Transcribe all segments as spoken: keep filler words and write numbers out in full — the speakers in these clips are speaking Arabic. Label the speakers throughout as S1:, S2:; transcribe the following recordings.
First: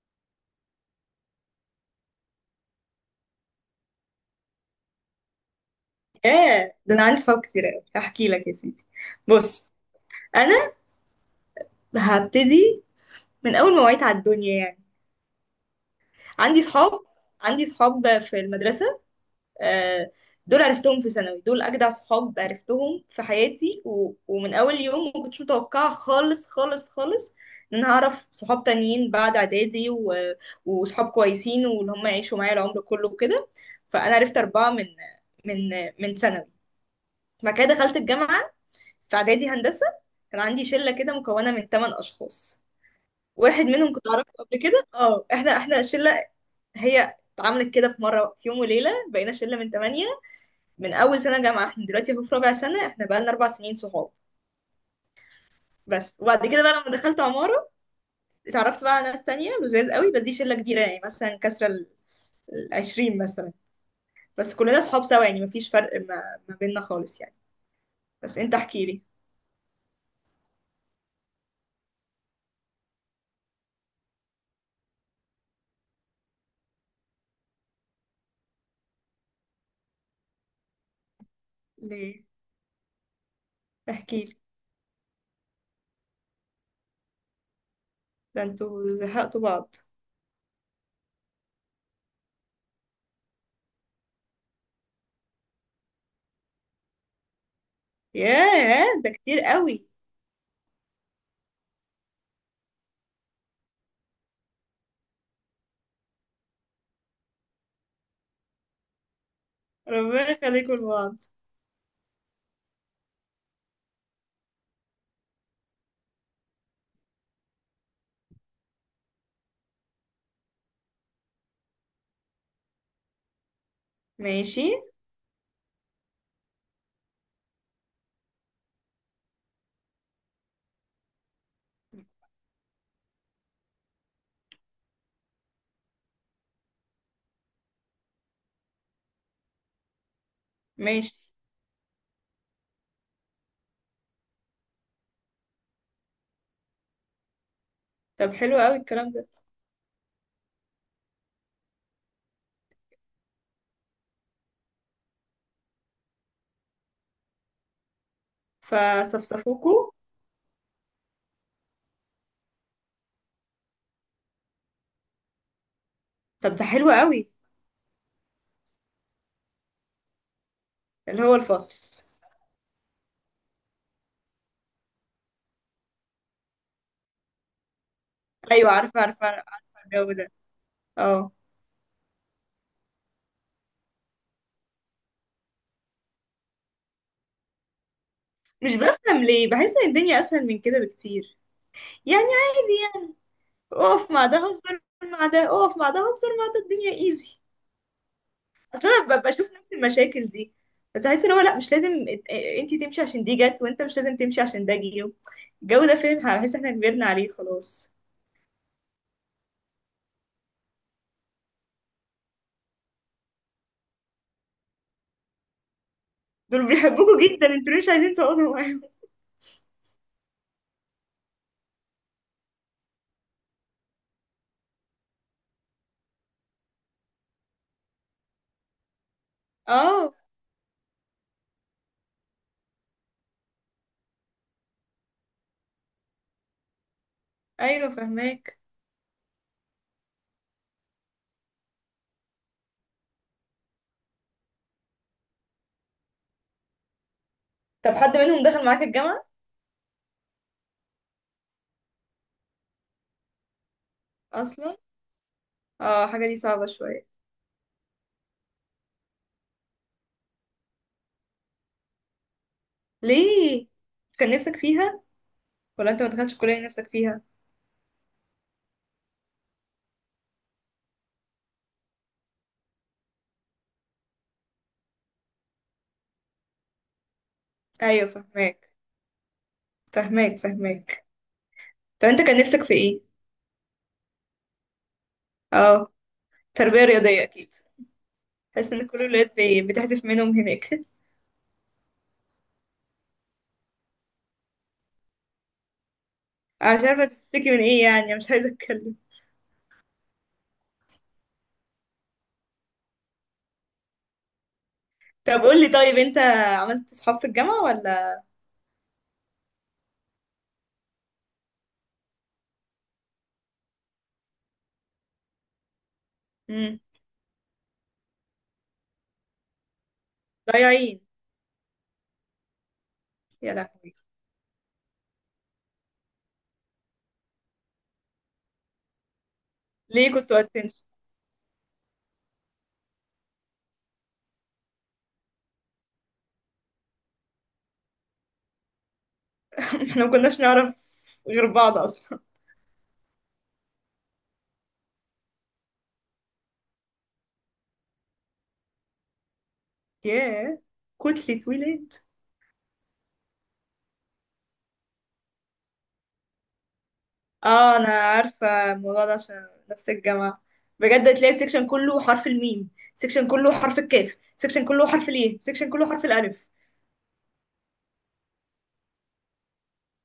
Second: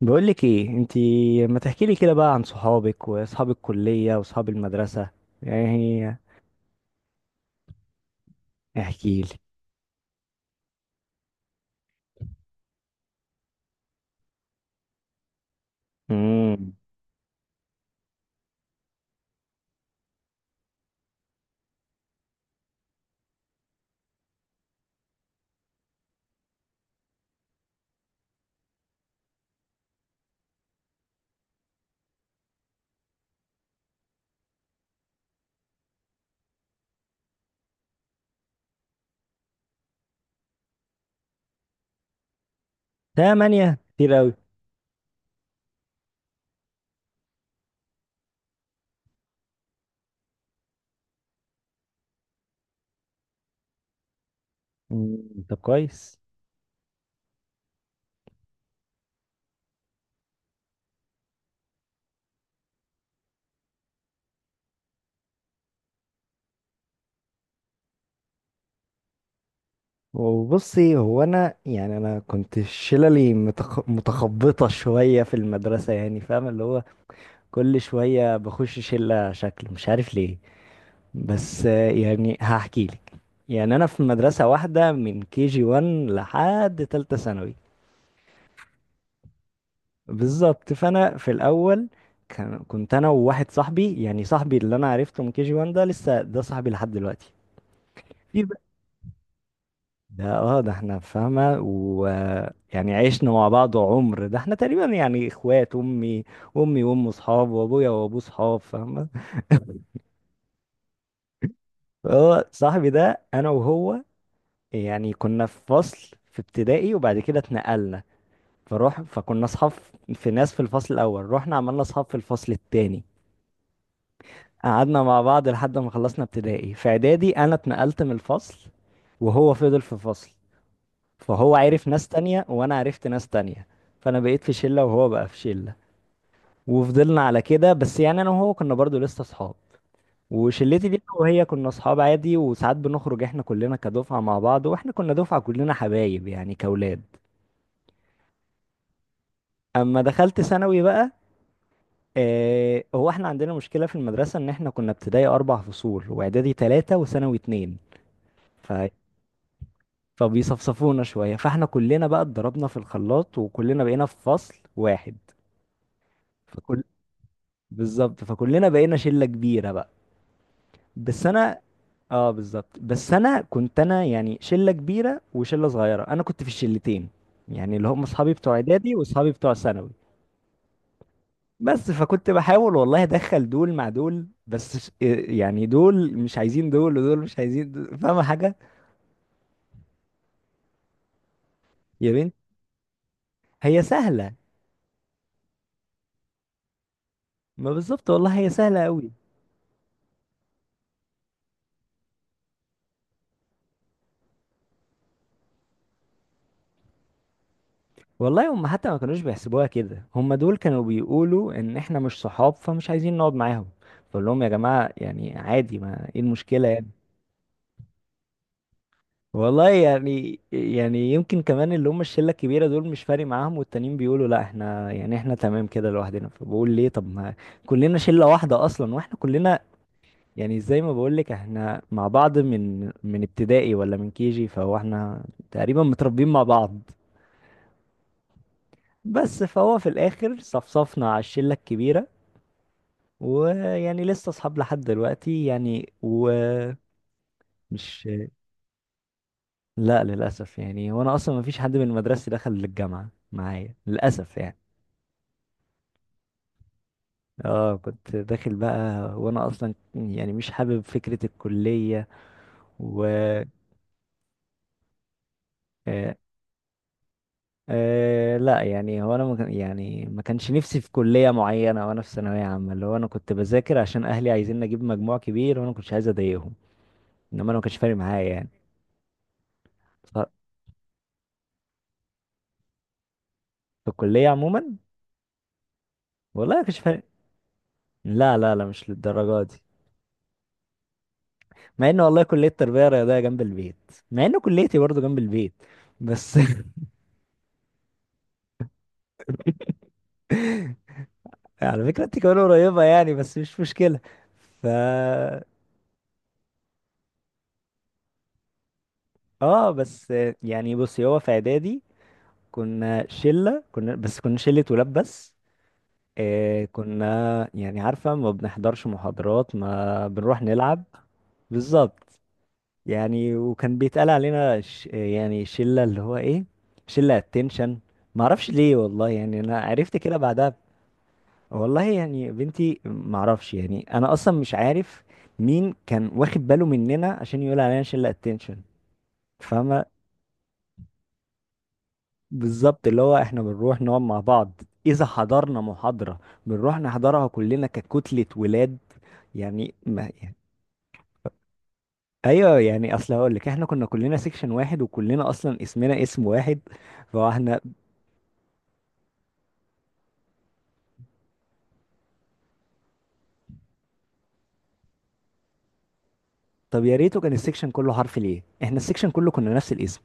S1: بقولك ايه انتي؟ ما تحكيلي كده بقى عن صحابك واصحاب الكلية واصحاب المدرسة. يعني
S2: ياه، ده انا عندي صحاب كتير قوي، هحكي لك يا سيدي.
S1: احكيلي.
S2: بص. انا هبتدي من اول ما وعيت على الدنيا يعني. عندي
S1: امم
S2: صحاب عندي صحاب في المدرسه. آه. دول عرفتهم في ثانوي، دول اجدع صحاب عرفتهم في حياتي و... ومن اول يوم ما كنتش متوقعه خالص خالص خالص ان انا هعرف صحاب تانيين بعد اعدادي و... وصحاب كويسين واللي هم يعيشوا معايا العمر كله وكده. فانا عرفت اربعه من من من ثانوي. بعد كده دخلت الجامعه. في اعدادي هندسه كان عندي شله كده مكونه من ثمان اشخاص. واحد
S1: تمانية
S2: منهم كنت
S1: كتير
S2: اعرفه
S1: اوي.
S2: قبل كده. اه احنا احنا شله، هي اتعملت كده في مره، في يوم وليله بقينا شله من ثمانيه. من اول سنه جامعه احنا دلوقتي اهو في رابع سنه، احنا بقى لنا اربع سنين صحاب.
S1: مم. طب
S2: بس.
S1: كويس.
S2: وبعد كده بقى لما دخلت عماره، اتعرفت بقى على ناس تانية لذاذ قوي. بس دي شله كبيره، يعني مثلا كسره ال ال عشرين مثلا. بس كلنا صحاب سوا، يعني مفيش فرق ما, ما بيننا خالص يعني. بس انت احكي لي.
S1: وبصي، هو انا يعني انا كنت شللي متخ... متخبطة شوية في المدرسة، يعني فاهم؟ اللي هو كل شوية بخش شلة شكل، مش عارف ليه. بس آه،
S2: ليه؟
S1: يعني هحكيلك. يعني انا في
S2: احكي لي.
S1: مدرسة واحدة من كي جي واحد لحد تالتة ثانوي.
S2: ده انتوا زهقتوا بعض؟
S1: بالظبط. فانا في الاول كان كنت انا وواحد صاحبي، يعني صاحبي اللي انا عرفته من كي جي واحد ده، لسه ده صاحبي لحد دلوقتي. في بقى-
S2: ياه ده كتير قوي.
S1: ده، اه ده احنا فاهمه، ويعني عشنا مع بعض عمر، ده احنا تقريبا يعني اخوات امي امي وامه صحاب وابويا وابوه صحاب، فاهمه؟
S2: ربنا يخليكم لبعض.
S1: هو صاحبي ده انا وهو يعني كنا في فصل في ابتدائي، وبعد كده اتنقلنا، فروح فكنا اصحاب. في ناس في الفصل الاول، رحنا عملنا اصحاب في الفصل التاني.
S2: ماشي.
S1: قعدنا مع بعض لحد ما خلصنا ابتدائي. في اعدادي انا اتنقلت من الفصل، وهو فضل في فصل، فهو عرف ناس تانية وانا عرفت ناس تانية، فانا بقيت في شلة وهو بقى في شلة. وفضلنا على كده، بس يعني انا وهو كنا برضو لسه اصحاب. وشلتي دي
S2: ماشي.
S1: أنا وهي كنا اصحاب عادي، وساعات بنخرج احنا كلنا كدفعة مع بعض، واحنا كنا دفعة كلنا حبايب يعني كاولاد.
S2: طب حلو قوي الكلام ده.
S1: اما دخلت ثانوي بقى، آه هو احنا عندنا مشكلة في المدرسة، ان احنا كنا ابتدائي اربع فصول، واعدادي ثلاثة، وثانوي اتنين.
S2: فصفصفوكوا.
S1: فبيصفصفونا شوية، فاحنا كلنا بقى اتضربنا في الخلاط، وكلنا بقينا في فصل واحد.
S2: طب ده
S1: فكل
S2: حلو قوي.
S1: بالظبط، فكلنا بقينا شلة كبيرة بقى.
S2: اللي
S1: بس
S2: هو
S1: انا.
S2: الفصل.
S1: اه، بالظبط. بس انا كنت، انا يعني شلة كبيرة وشلة صغيرة، انا كنت في الشلتين، يعني اللي هم اصحابي بتوع
S2: ايوه،
S1: اعدادي
S2: عارفه، عارفه،
S1: واصحابي
S2: عارفه.
S1: بتوع ثانوي.
S2: الجو ده. اه.
S1: بس فكنت بحاول والله ادخل دول مع دول، بس ش- آه، يعني دول مش عايزين دول ودول مش عايزين دول. فاهمة حاجة؟
S2: مش بفهم ليه، بحس ان الدنيا اسهل من كده بكتير.
S1: يا
S2: يعني
S1: بنت،
S2: عادي يعني.
S1: هي
S2: اقف مع
S1: سهلة.
S2: ده هزر مع ده، اقف مع ده هزر مع ده، الدنيا ايزي.
S1: ما بالظبط والله، هي سهلة
S2: اصل انا
S1: قوي.
S2: ببقى بشوف نفس المشاكل دي، بس احس ان هو لا مش لازم. انت تمشي عشان دي جت، وانت مش لازم تمشي عشان ده جه. الجو ده فاهم، هحس احنا كبرنا عليه خلاص.
S1: والله هم حتى ما كانوش بيحسبوها كده، هم دول كانوا بيقولوا ان احنا مش صحاب فمش عايزين نقعد معاهم، بقول لهم يا جماعة يعني عادي، ما ايه
S2: دول
S1: المشكلة يعني؟
S2: بيحبوكوا جدا، انتوا ليه مش عايزين تقعدوا معاهم؟
S1: والله يعني يعني يمكن كمان اللي هم الشلة الكبيرة دول مش فارق معاهم، والتانيين بيقولوا لا، احنا يعني احنا تمام كده لوحدنا، فبقول ليه؟ طب ما كلنا شلة واحدة اصلا، واحنا كلنا
S2: اه.
S1: يعني زي ما بقول لك احنا مع بعض من من ابتدائي، ولا من كيجي، فهو احنا تقريبا متربيين مع بعض.
S2: ايوه فهماك.
S1: بس فهو في الاخر صفصفنا على الشلة الكبيرة، ويعني لسه اصحاب لحد دلوقتي يعني، ومش.
S2: طب حد منهم دخل معاك الجامعة؟
S1: لا للاسف، يعني وانا اصلا ما فيش حد من مدرستي دخل الجامعه معايا للاسف يعني.
S2: اصلا؟ اه، حاجة دي صعبة شوية.
S1: اه كنت داخل بقى، وانا اصلا يعني مش حابب فكره الكليه و
S2: ليه؟ كان نفسك فيها؟ ولا انت ما
S1: آه
S2: دخلتش الكلية اللي نفسك فيها؟
S1: آه لا. يعني هو انا ما كان- يعني ما كانش نفسي في كليه معينه، وانا في ثانويه عامه اللي هو انا كنت بذاكر عشان اهلي عايزين اجيب مجموع كبير، وانا ما كنتش عايز اضايقهم، انما انا ما كانش فارق
S2: ايوه
S1: معايا يعني.
S2: فهماك،
S1: ف-
S2: فهماك، فهماك. طب انت كان نفسك في ايه؟
S1: في الكليه عموما.
S2: اه،
S1: والله ما كانش
S2: تربية
S1: فارق.
S2: رياضية اكيد.
S1: لا لا لا،
S2: حاسس ان
S1: مش
S2: كل الولاد
S1: للدرجة دي.
S2: بي- بتحدف منهم هناك.
S1: مع ان والله كلية تربية رياضية جنب البيت، مع ان كليتي برضو جنب البيت بس
S2: انا مش عارفه تشتكي من ايه، يعني أنا مش عايزه اتكلم.
S1: على فكرة انت كمان قريبة يعني، بس مش مشكلة. ف
S2: طب قول لي طيب، انت عملت صحاب في الجامعه ولا؟
S1: اه، بس يعني، بصي هو في اعدادي كنا شلة كنا بس كنا شلة ولاد بس. آه
S2: امم.
S1: كنا يعني عارفة، ما بنحضرش محاضرات، ما بنروح نلعب.
S2: ضايعين.
S1: بالظبط. يعني
S2: يا
S1: وكان
S2: لهوي.
S1: بيتقال علينا ش... يعني شلة اللي هو ايه، شلة اتنشن. معرفش ليه والله، يعني انا عرفت
S2: ليه
S1: كده
S2: كنتوا
S1: بعدها.
S2: اتنشن؟
S1: والله يعني بنتي معرفش، يعني انا اصلا مش عارف مين كان واخد باله مننا عشان يقول علينا شلة اتنشن، فاهمة؟
S2: احنا ما كناش نعرف غير بعض اصلا.
S1: بالظبط. اللي هو احنا بنروح نقعد مع بعض، اذا حضرنا محاضرة بنروح نحضرها كلنا ككتلة ولاد، يعني ما يعني.
S2: ياه، كتلة ولاد.
S1: ايوه، يعني اصل هقول لك احنا كنا كلنا سيكشن واحد، وكلنا اصلا اسمنا اسم واحد، فاحنا.
S2: اه، انا عارفه الموضوع ده عشان نفس الجامعه. بجد تلاقي السكشن كله حرف الميم، سكشن كله حرف الكاف، سكشن كله حرف الايه، سكشن كله حرف الالف.
S1: طب يا ريته كان السكشن كله حرف، ليه احنا السكشن كله كنا نفس الاسم؟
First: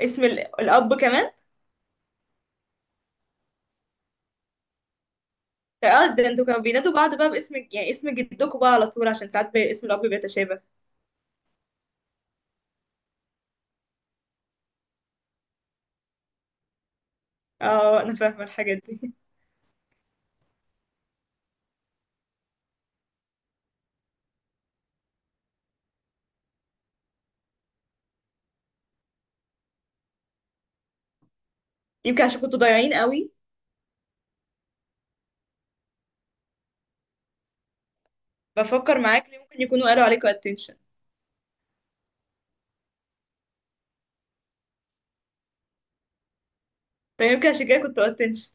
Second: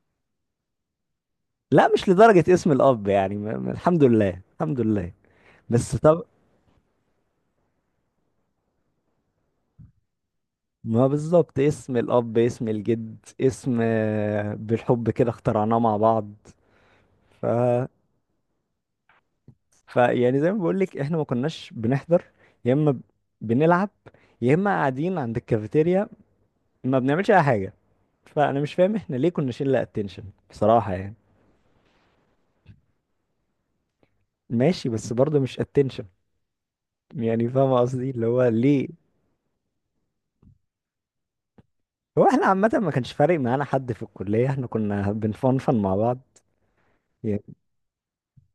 S2: اسم ال- الاب كمان.
S1: لا، مش لدرجة اسم الاب، يعني ما- ما- الحمد لله، الحمد لله. بس
S2: اه،
S1: طب.
S2: ده انتوا كانوا بينادوا بعض بقى باسم، يعني اسم جدكم بقى على طول عشان ساعات بي- اسم الاب بيتشابه.
S1: ما بالظبط، اسم الاب، اسم الجد، اسم، آه، بالحب كده اخترعناه مع بعض. ف...
S2: اه، انا فاهمه الحاجات دي.
S1: ف يعني زي ما بقول لك احنا ما كناش بنحضر، يا اما ب- بنلعب، يا اما قاعدين عند الكافيتيريا، ما بنعملش اي حاجة. فانا مش فاهم احنا ليه كنا شلة اتنشن بصراحة يعني.
S2: يمكن عشان كنتوا ضايعين قوي.
S1: ماشي، بس برضه مش اتنشن. يعني فاهم قصدي، اللي هو ليه.
S2: بفكر معاك ليه ممكن يكونوا قالوا عليكم اتنشن.
S1: هو احنا عامة ما كانش فارق معانا حد في الكلية، احنا كنا بنفنفن مع بعض. يعني
S2: فيمكن عشان كده كنتوا اتنشن.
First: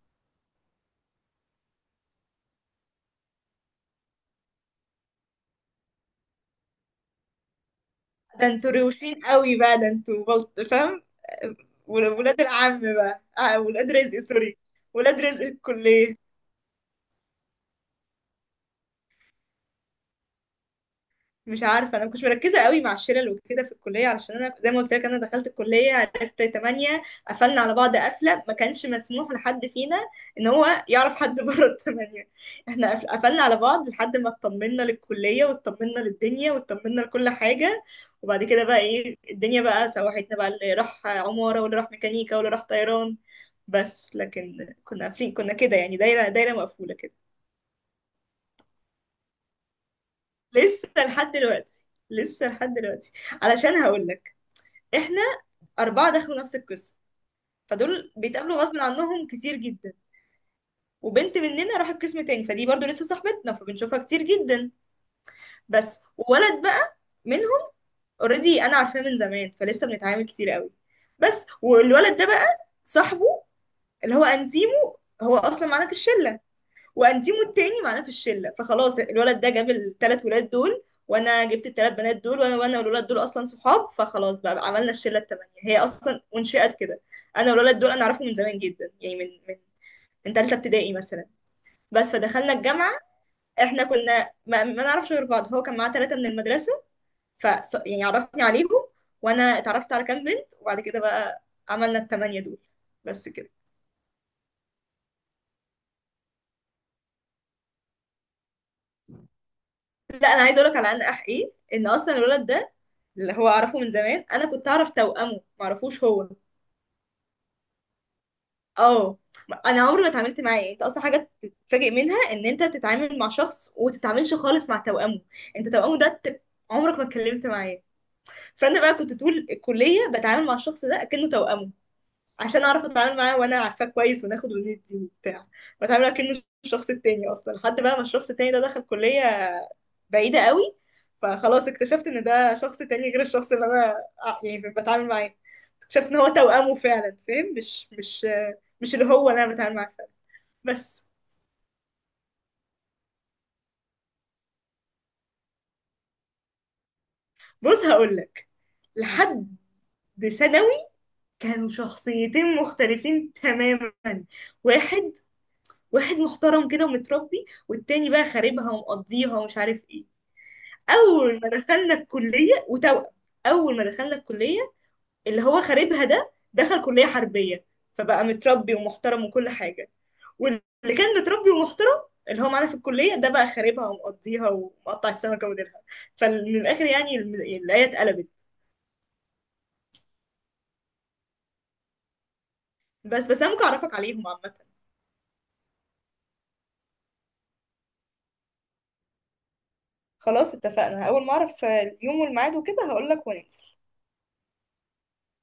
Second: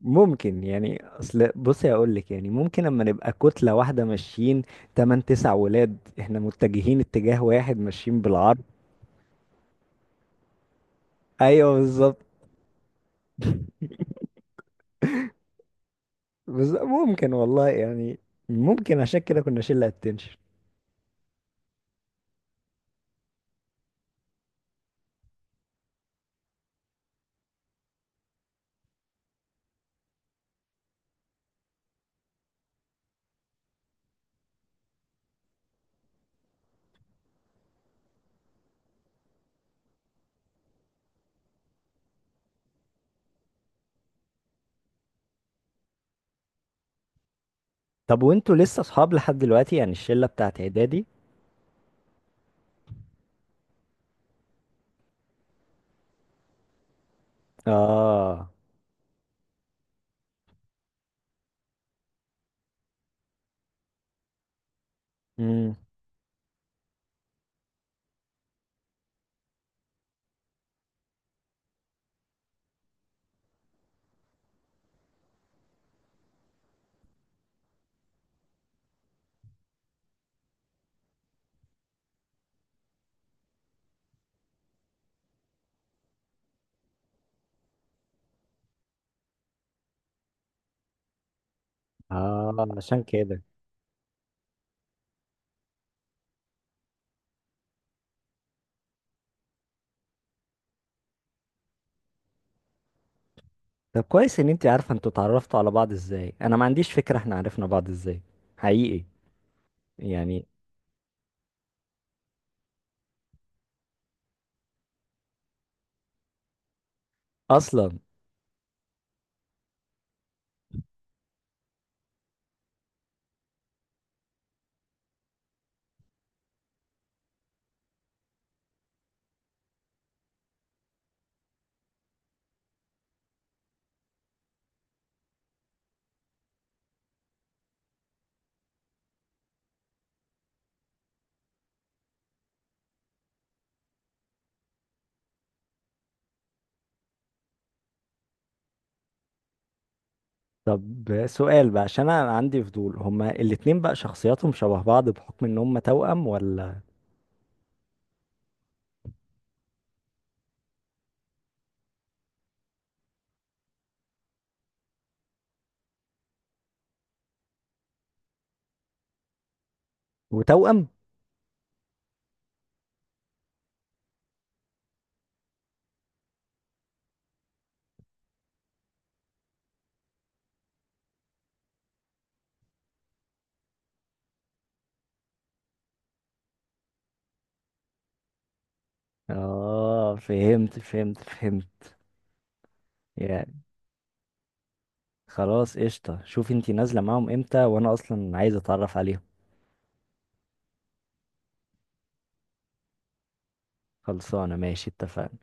S1: ممكن يعني، اصل بصي اقول لك، يعني ممكن لما نبقى كتلة واحدة ماشيين تمن تسع ولاد، احنا متجهين اتجاه واحد ماشيين
S2: ده
S1: بالعرض.
S2: انتوا روشين قوي بقى، ده انتوا بلط فاهم.
S1: ايوه
S2: ول-
S1: بالظبط.
S2: ولاد العم بقى. آه، ولاد رزق. سوري، ولاد رزق الكليه.
S1: بس ممكن والله يعني، ممكن عشان كده كنا شلة اتنشن.
S2: مش عارفه، انا مكنتش مركزه قوي مع الشلل وكده في الكليه، علشان انا زي ما قلت لك انا دخلت الكليه عرفت تمانية. قفلنا على بعض قفله ما كانش مسموح لحد فينا ان هو يعرف حد بره الثمانيه. احنا قف- قفلنا على بعض لحد ما اطمنا للكليه واطمنا للدنيا واطمنا لكل حاجه. وبعد كده بقى ايه، الدنيا بقى سوحتنا بقى، اللي راح عماره واللي راح ميكانيكا واللي راح طيران. بس لكن كنا قافلين كنا كده، يعني دايره دايره مقفوله كده.
S1: طب وانتوا لسه اصحاب لحد دلوقتي، يعني الشلة بتاعت
S2: لسه
S1: اعدادي؟
S2: لحد دلوقتي. لسه لحد دلوقتي. علشان هقول لك، احنا أربعة دخلوا نفس القسم، فدول
S1: اه.
S2: بيتقابلوا غصب عنهم كتير جدا. وبنت مننا راحت قسم تاني، فدي برضو لسه صاحبتنا فبنشوفها كتير جدا.
S1: امم
S2: بس ولد بقى منهم اوريدي انا عارفاه من زمان، فلسه بنتعامل كتير قوي. بس والولد ده بقى صاحبه اللي هو انتيمو هو اصلا معانا في الشله، وانتيمو التاني معانا في الشله، فخلاص الولد ده جاب الثلاث ولاد دول وانا جبت الثلاث بنات دول، وانا وانا والولاد دول اصلا صحاب، فخلاص بقى عملنا الشله الثمانيه، هي اصلا انشئت كده. انا والولد دول انا اعرفهم من زمان جدا، يعني من من من ثالثه ابتدائي مثلا. بس فدخلنا
S1: اه،
S2: الجامعه،
S1: عشان كده.
S2: احنا كنا ما, ما نعرفش غير بعض، هو كان معاه ثلاثه من المدرسه. ف يعني عرفني عليهم، وانا اتعرفت على كام بنت. وبعد كده بقى عملنا الثمانيه دول. بس كده.
S1: طب كويس ان انت عارفه انتوا اتعرفتوا على بعض ازاي، انا ما عنديش فكره احنا عرفنا بعض ازاي حقيقي
S2: لا انا
S1: يعني.
S2: عايزه اقول لك على ان اح ايه، ان اصلا الولد ده اللي هو اعرفه من زمان انا كنت اعرف توأمه، معرفوش هو.
S1: اصلا.
S2: اه. انا عمري ما اتعاملت معاه، يعني انت اصلا حاجه تتفاجئ منها ان انت تتعامل مع شخص وتتعاملش خالص مع توأمه. انت توأمه ده ت- عمرك ما اتكلمت معاه. فانا بقى كنت طول الكليه بتعامل مع الشخص ده اكنه توأمه، عشان اعرف اتعامل معاه وانا عارفاه كويس وناخد وندي وبتاع. بتعامل اكنه الشخص التاني، اصلا لحد بقى ما الشخص التاني ده دخل كليه بعيدة قوي، فخلاص اكتشفت ان ده شخص تاني غير الشخص اللي انا ع- يعني بتعامل معاه. اكتشفت ان هو توأمه فعلا، فاهم؟ مش مش مش اللي هو اللي انا بتعامل معاه فعلا. بس.
S1: طب سؤال بقى، عشان انا عندي فضول، هما الاتنين بقى شخصياتهم شبه بعض بحكم ان هما توأم، ولا؟
S2: بص هقولك. لحد ثانوي كانوا شخصيتين مختلفين تماما. واحد واحد محترم كده ومتربي، والتاني بقى خاربها ومقضيها ومش عارف ايه.
S1: وتوأم.
S2: اول ما دخلنا الكلية وتوأم اول ما دخلنا الكلية اللي هو خاربها ده دخل كلية حربية، فبقى متربي ومحترم وكل حاجة. واللي كان متربي ومحترم اللي هو معانا في الكلية ده بقى خاربها ومقضيها ومقطع السمكة وديلها. فمن الآخر يعني الم- الآية اتقلبت.
S1: اه، فهمت فهمت فهمت.
S2: بس بس أنا
S1: يعني
S2: ممكن أعرفك عليهم عامة.
S1: خلاص قشطه، شوف انت نازله معاهم امتى وانا اصلا عايز اتعرف عليهم.
S2: خلاص اتفقنا، أول ما أعرف اليوم والميعاد وكده هقولك وننزل.
S1: خلصانه، ماشي، اتفقنا.